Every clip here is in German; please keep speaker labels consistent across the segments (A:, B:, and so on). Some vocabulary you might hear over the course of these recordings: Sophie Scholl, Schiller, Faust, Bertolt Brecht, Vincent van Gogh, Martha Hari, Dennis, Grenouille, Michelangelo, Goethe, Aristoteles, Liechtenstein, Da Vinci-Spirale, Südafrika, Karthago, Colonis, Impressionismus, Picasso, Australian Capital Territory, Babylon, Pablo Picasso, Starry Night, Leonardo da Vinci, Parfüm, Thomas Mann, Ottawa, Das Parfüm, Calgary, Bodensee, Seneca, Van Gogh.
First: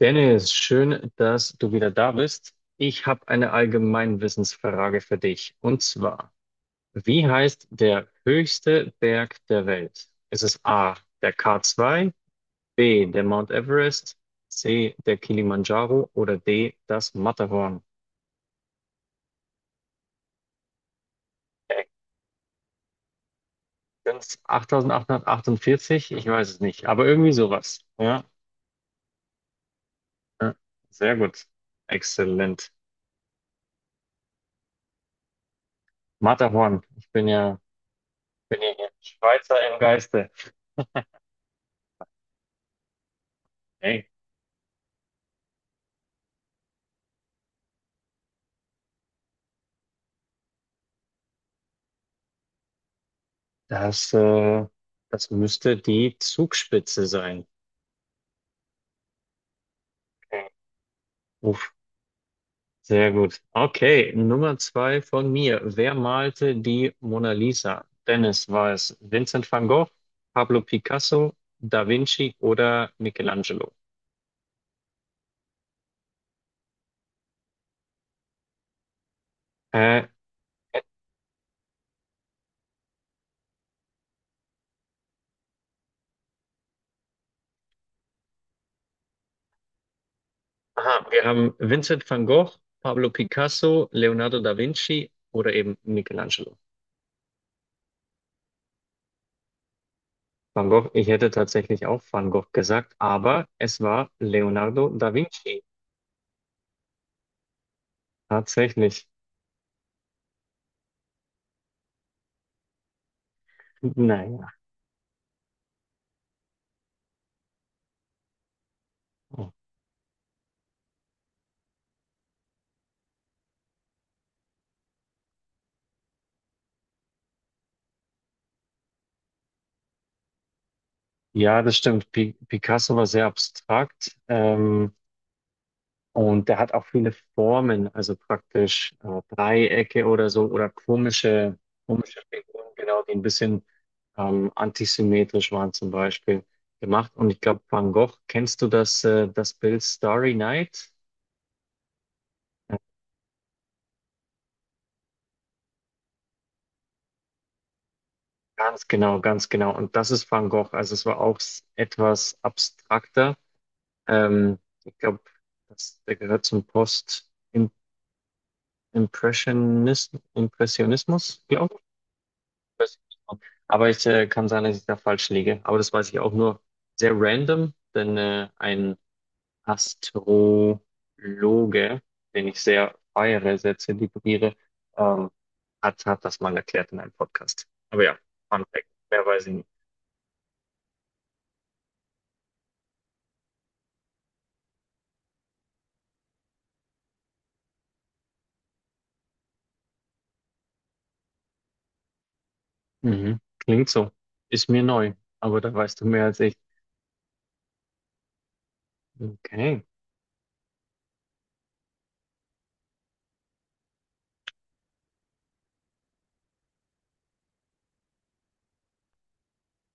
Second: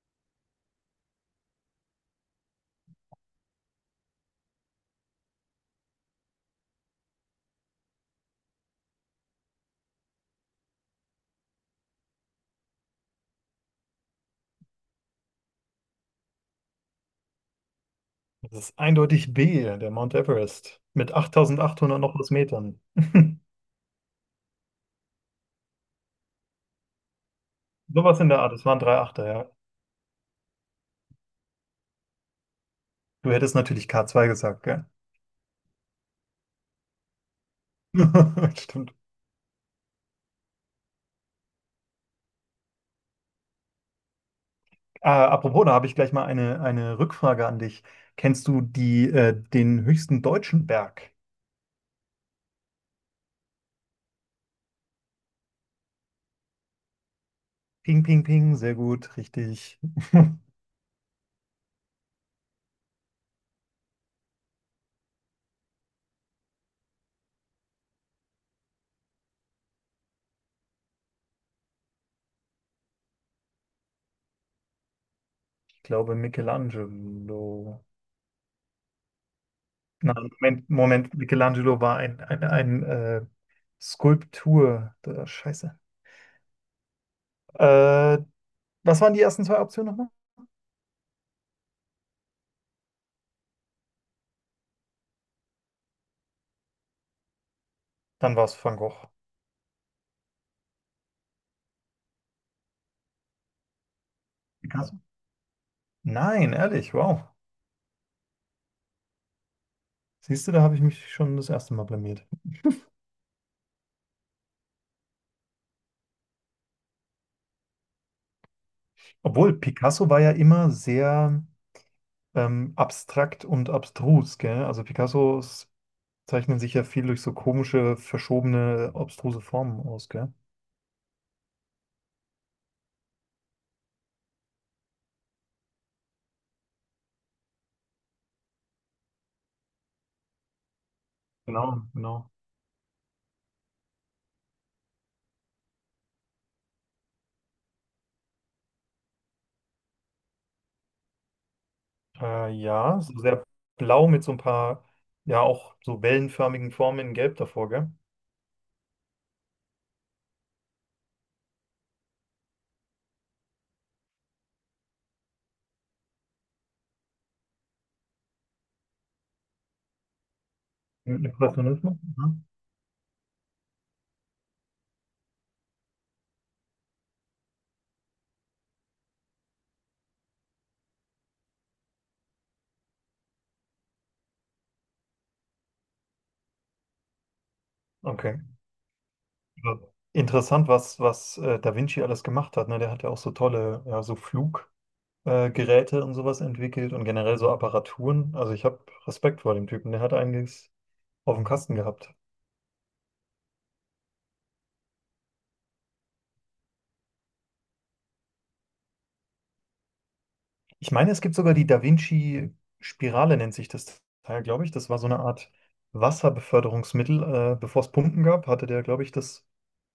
A: Dennis, schön, dass du wieder da bist. Ich habe eine Allgemeinwissensfrage für dich. Und zwar, wie heißt der höchste Berg der Welt? Ist es A, der k zwei, B, der Mount Everest, C, der Kilimanjaro oder D, das Matterhorn?
B: Das ist eindeutig B, der Mount Everest, mit
A: Äh,
B: 8.800 noch was Metern.
A: Sind's 8848? Ich weiß es nicht, aber irgendwie sowas.
B: Sowas
A: Ja,
B: in der Art, es waren drei Achter, ja.
A: ja, sehr gut. Exzellent.
B: Du hättest natürlich k zwei gesagt, gell?
A: Matterhorn. Bin ja hier
B: Stimmt.
A: Schweizer im Geiste. Hey.
B: Apropos, da habe ich gleich mal eine Rückfrage an dich. Kennst du den höchsten deutschen Berg?
A: Das, äh, Das müsste die Zugspitze sein.
B: Ping, ping, ping, sehr gut, richtig.
A: Uff, sehr gut. Okay, Nummer zwei von mir. Wer malte die Mona Lisa? Dennis, war es Vincent van Gogh, Pablo Picasso, Da Vinci oder Michelangelo?
B: Ich glaube Michelangelo.
A: Äh,
B: Nein, Moment, Moment, Michelangelo war ein Skulptur. Da, scheiße. Äh, Was waren die ersten zwei Optionen nochmal?
A: aha, wir haben Vincent van Gogh, Pablo Picasso, Leonardo da Vinci oder eben Michelangelo.
B: Dann war es Van Gogh.
A: Van Gogh, ich hätte tatsächlich auch Van Gogh gesagt, aber es war Leonardo
B: Picasso?
A: da Vinci.
B: Nein, ehrlich, wow.
A: Tatsächlich.
B: Siehst du, da habe ich mich schon das erste Mal blamiert.
A: Naja.
B: Obwohl, Picasso war ja immer sehr abstrakt und abstrus, gell? Also Picassos zeichnen sich ja viel durch so komische, verschobene, obstruse Formen aus, gell?
A: Ja, das stimmt. Pi Picasso war sehr abstrakt, und der hat auch viele Formen, also praktisch Dreiecke oder so oder
B: Genau,
A: komische
B: genau.
A: Figuren, genau, die ein bisschen antisymmetrisch waren zum Beispiel gemacht. Und ich glaube, Van Gogh, kennst du das, das Bild Starry Night? Ja,
B: Ja, so sehr blau mit so ein paar, ja, auch so wellenförmigen Formen in Gelb davor, gell?
A: ganz genau, ganz genau. Und das ist Van Gogh. Also es war auch etwas abstrakter. Ähm, Ich glaube, der gehört zum Post Impressionis
B: Im
A: Impressionismus, glaube
B: Impressionismus? Mhm.
A: ich. Impressionismus. Aber ich kann sein, dass ich da falsch liege. Aber das weiß ich auch nur sehr random, denn ein Astrologe, den ich sehr feiere, sehr zelebriere, ähm, hat das mal erklärt in einem Podcast. Aber ja,
B: Okay.
A: Fun Fact, mehr weiß ich nicht.
B: Interessant, was Da Vinci alles gemacht hat. Ne? Der hat ja auch so tolle, ja, so Fluggeräte Geräte und sowas entwickelt und generell so Apparaturen. Also ich habe Respekt vor dem Typen. Der hat einiges auf dem Kasten gehabt.
A: Mhm. Klingt so. Ist mir neu, aber da weißt du mehr als ich. Okay.
B: Ich meine, es gibt sogar die Da Vinci-Spirale, nennt sich das Teil, glaube ich. Das war so eine Art Wasserbeförderungsmittel. Bevor es Pumpen gab, hatte der, glaube ich, das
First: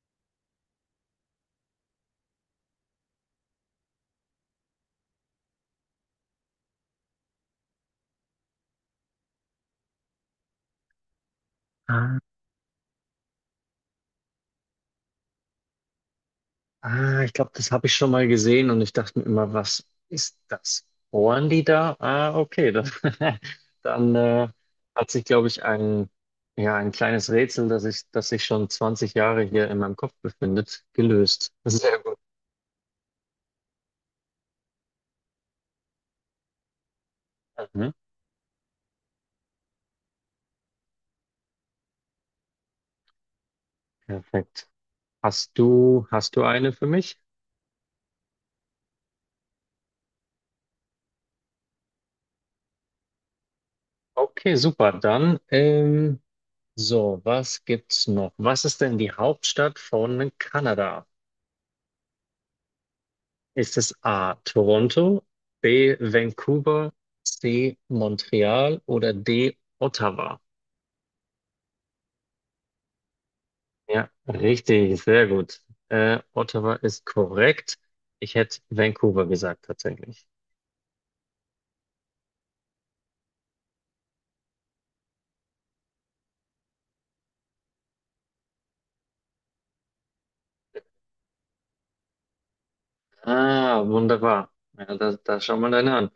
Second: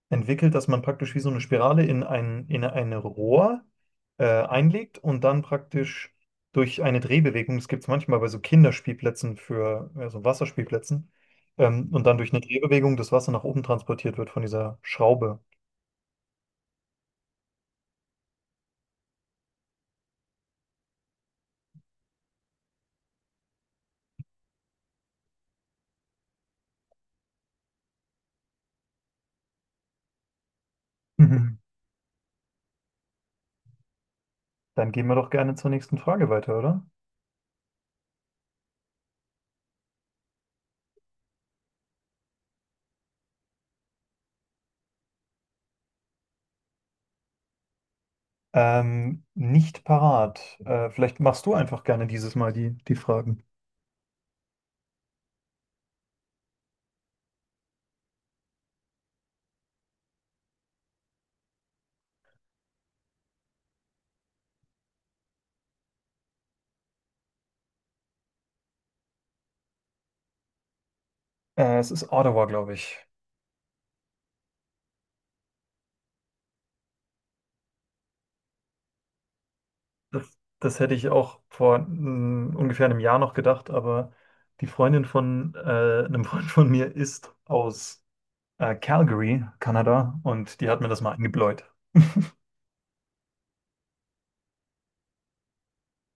B: entwickelt, dass man praktisch wie so eine Spirale in ein Rohr einlegt und dann praktisch durch eine Drehbewegung, das gibt es manchmal bei so Kinderspielplätzen für, ja, so Wasserspielplätzen, und dann
A: Ah.
B: durch eine Drehbewegung das Wasser nach oben transportiert wird von dieser Schraube.
A: Ah, ich glaube, das habe ich schon mal gesehen und ich dachte mir immer, was ist das? Bohren die da? Ah, okay. Dann, dann hat sich, glaube ich, ja, ein kleines Rätsel, das sich schon 20 Jahre hier in meinem Kopf befindet, gelöst.
B: Mhm.
A: Sehr gut.
B: Dann gehen wir doch gerne zur nächsten Frage weiter, oder?
A: Mhm, perfekt. Hast du eine für mich?
B: Nicht parat. Vielleicht machst du einfach gerne dieses Mal die Fragen.
A: Okay, super. Dann, so, was gibt's noch? Was ist denn die Hauptstadt von Kanada? Ist es A. Toronto, B. Vancouver, C. Montreal oder D. Ottawa?
B: Es ist Ottawa, glaube ich.
A: Ja, richtig, sehr gut. Ottawa ist korrekt. Ich hätte Vancouver gesagt tatsächlich.
B: Das hätte ich auch vor ungefähr einem Jahr noch gedacht, aber die Freundin von einem Freund von mir ist aus Calgary, Kanada, und die hat mir das mal eingebläut.
A: Ah, wunderbar. Ja, da schauen wir dann an.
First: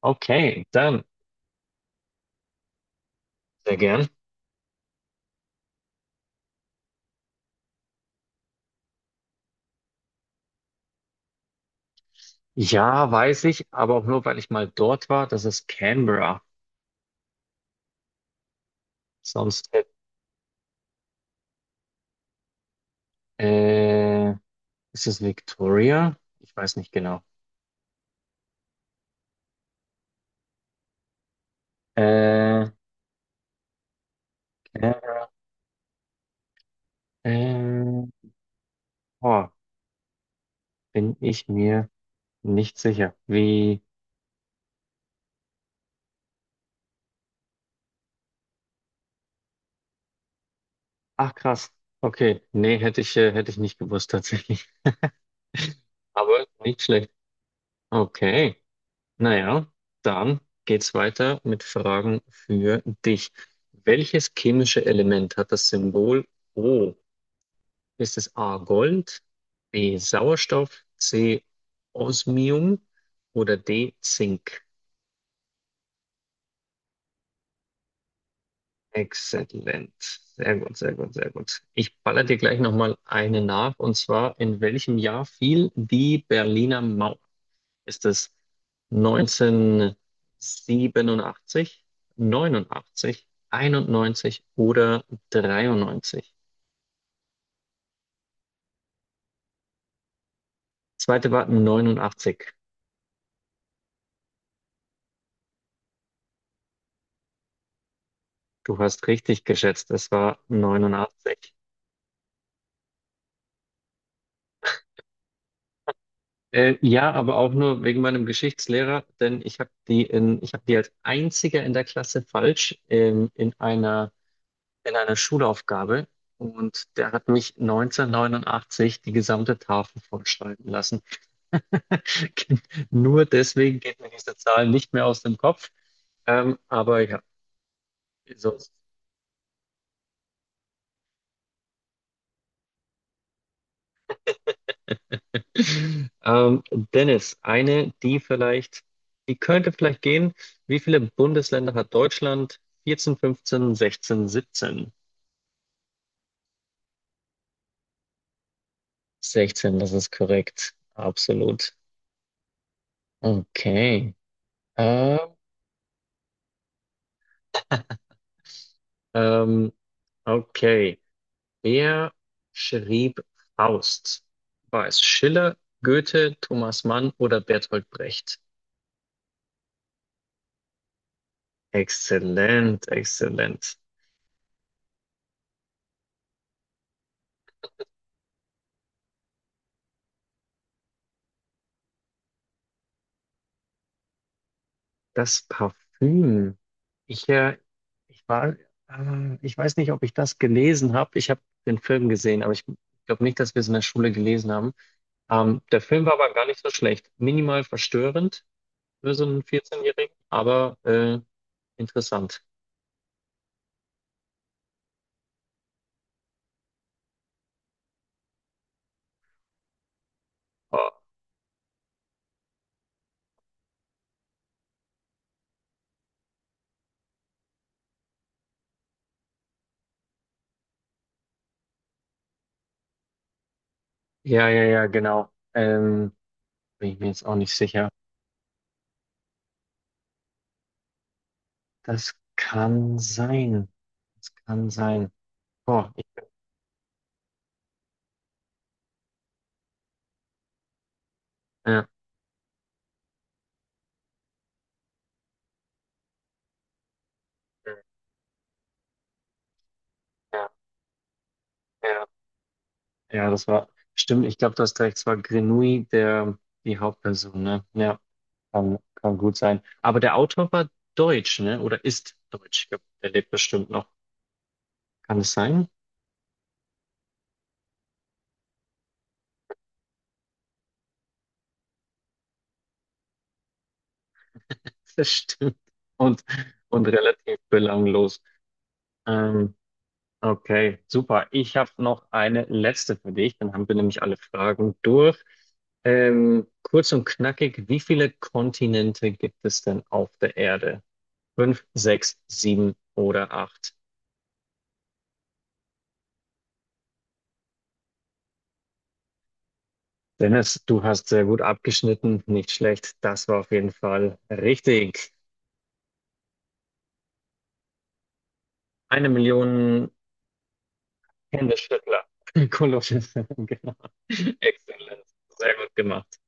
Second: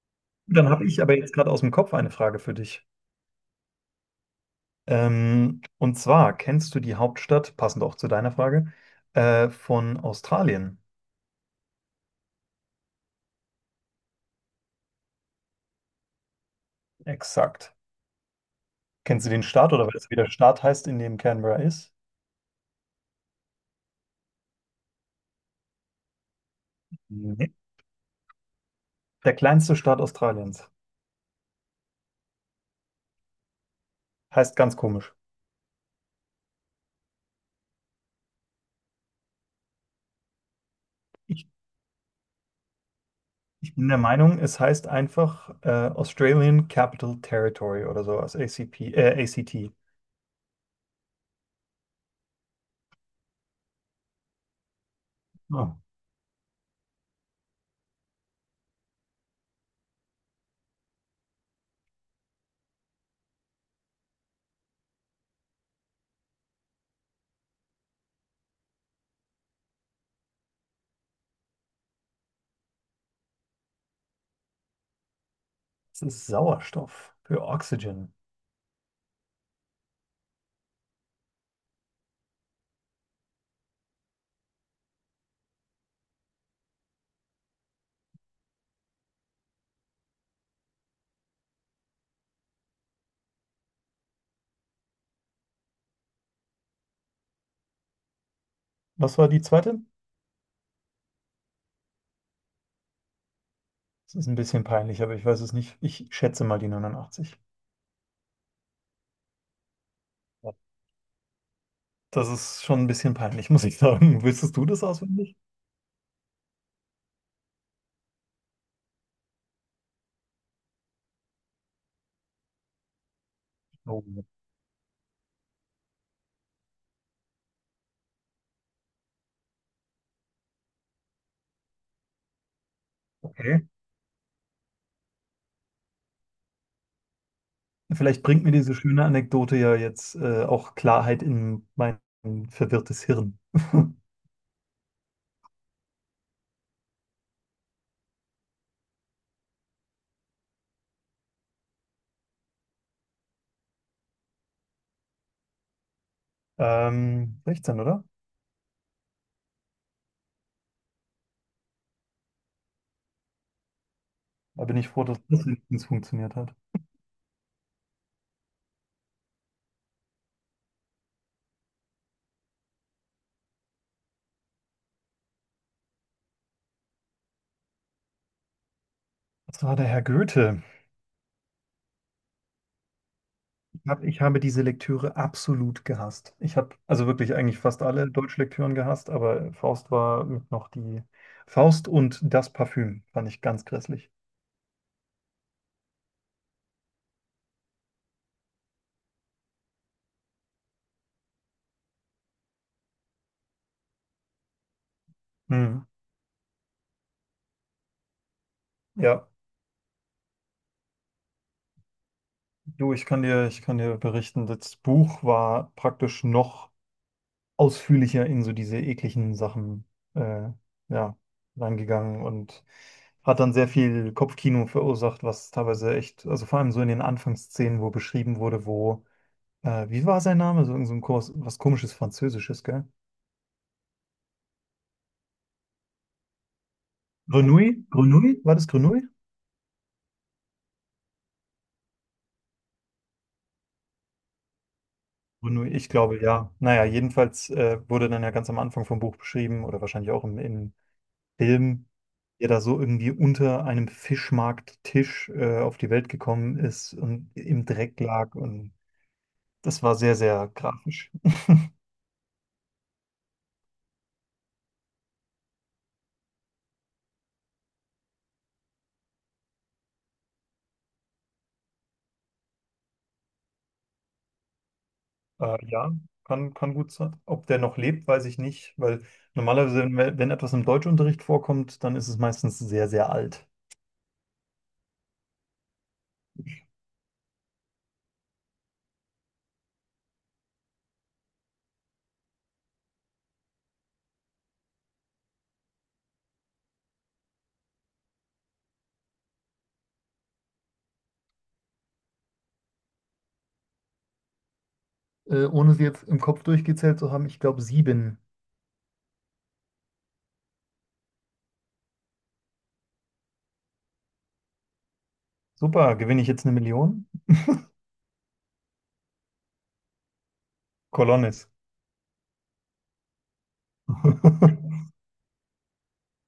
A: Okay,
B: Dann habe ich
A: dann
B: aber jetzt gerade aus dem Kopf eine Frage für dich.
A: sehr gern.
B: Und zwar, kennst du die Hauptstadt, passend auch zu deiner Frage, von Australien?
A: Ja, weiß ich, aber auch nur, weil ich mal dort war. Das ist Canberra.
B: Exakt. Kennst du den
A: Sonst
B: Staat oder
A: hätte,
B: weißt du, wie der Staat heißt, in dem Canberra ist?
A: äh, Ist es Victoria? Ich weiß nicht genau.
B: Nee. Der kleinste Staat Australiens.
A: Äh,
B: Heißt ganz komisch.
A: Ähm, oh, bin ich
B: Ich
A: mir nicht sicher.
B: Ich
A: Wie?
B: bin der Meinung, es heißt einfach Australian Capital Territory oder sowas, ACP, ACT.
A: Ach krass. Okay, nee, hätte ich nicht gewusst tatsächlich.
B: Oh,
A: Aber nicht schlecht. Okay, naja, dann geht's weiter mit Fragen für dich. Welches chemische Element hat das Symbol O? Ist es A Gold, B Sauerstoff, C Osmium oder D Zink?
B: das ist Sauerstoff für Oxygen.
A: Exzellent. Sehr gut, sehr gut, sehr gut. Ich baller dir gleich nochmal eine nach. Und zwar, in welchem Jahr fiel die Berliner Mauer? Ist es 1987, 89, 91 oder 93?
B: Was war die zweite?
A: Zweite war 89.
B: Das ist ein bisschen peinlich, aber ich weiß es nicht. Ich schätze mal die 89.
A: Du hast richtig geschätzt, es war
B: Ja.
A: neunundachtzig.
B: Das ist schon ein bisschen peinlich, muss ich sagen. Wüsstest du das auswendig?
A: Ja, aber auch nur wegen meinem Geschichtslehrer, denn ich habe die als einziger in der Klasse falsch
B: Oh,
A: in einer Schulaufgabe und der hat mich 1989 die gesamte Tafel vollschreiben lassen. Nur
B: okay.
A: deswegen geht mir diese Zahl nicht mehr aus dem Kopf. Aber ja,
B: Vielleicht bringt mir
A: sonst.
B: diese schöne Anekdote ja jetzt auch Klarheit in mein verwirrtes Hirn.
A: Ähm, Dennis, die könnte vielleicht gehen. Wie viele Bundesländer hat Deutschland? 14, 15, 16, 17.
B: 16, oder?
A: 16, das ist korrekt. Absolut. Okay.
B: Da bin ich froh, dass
A: Ähm,
B: das wenigstens funktioniert hat.
A: ähm, okay. Wer schrieb Faust? War es Schiller, Goethe, Thomas Mann oder Bertolt Brecht?
B: Das war der Herr Goethe.
A: Exzellent, exzellent.
B: Ich habe diese Lektüre absolut gehasst. Ich habe also wirklich eigentlich fast alle Deutschlektüren gehasst, aber Faust war mit noch die Faust, und das Parfüm fand ich ganz grässlich.
A: Das Parfüm. Ich, äh, ich war, Ich weiß nicht, ob ich das gelesen habe. Ich habe den Film gesehen, aber ich glaube nicht, dass wir es in der Schule gelesen haben.
B: Hm.
A: Der Film war aber gar nicht so schlecht. Minimal verstörend für so
B: Ja,
A: einen 14-Jährigen, aber interessant.
B: du, ich kann dir berichten, das Buch war praktisch noch ausführlicher in so diese ekligen Sachen äh,
A: Oh,
B: ja, reingegangen und hat dann sehr viel Kopfkino verursacht, was teilweise echt, also vor allem so in den Anfangsszenen, wo beschrieben wurde, wo wie war sein Name? So, irgend so ein Kurs, was komisches Französisches, gell?
A: ja, ja, ja, genau. Bin ich mir jetzt auch nicht
B: Grenouille?
A: sicher.
B: Grenouille? War das Grenouille?
A: Das kann sein. Das kann sein.
B: Grenouille, ich
A: Boah, ich,
B: glaube ja. Naja, jedenfalls wurde dann ja ganz am Anfang vom Buch beschrieben oder wahrscheinlich auch im Film,
A: ja,
B: der da so irgendwie unter einem Fischmarkttisch auf die Welt gekommen ist und im
A: ja,
B: Dreck lag. Und das war sehr, sehr grafisch.
A: ja, ja, stimmt, ich glaube, du hast recht, es war Grenouille, der, die Hauptperson, ne? Ja, kann gut sein. Aber der Autor war deutsch, ne? Oder ist deutsch. Der lebt bestimmt noch. Kann es sein?
B: Ja, kann gut sein. Ob der noch lebt, weiß ich nicht, weil normalerweise, wenn etwas im Deutschunterricht vorkommt, dann ist es meistens sehr, sehr alt.
A: Das stimmt. Und, und relativ belanglos. Ähm, Okay, super. Ich habe noch eine letzte für dich, dann haben wir nämlich alle Fragen durch. Kurz und knackig, wie viele Kontinente gibt es denn auf der Erde? Fünf, sechs, sieben oder acht?
B: Ohne sie jetzt im Kopf durchgezählt zu haben, ich glaube sieben.
A: Dennis, du hast sehr gut abgeschnitten, nicht schlecht. Das war auf jeden Fall richtig.
B: Super, gewinne ich jetzt eine Million?
A: Eine Million
B: Colonis.
A: Händeschüttler. Kolosche, genau. Exzellent. Sehr gut gemacht.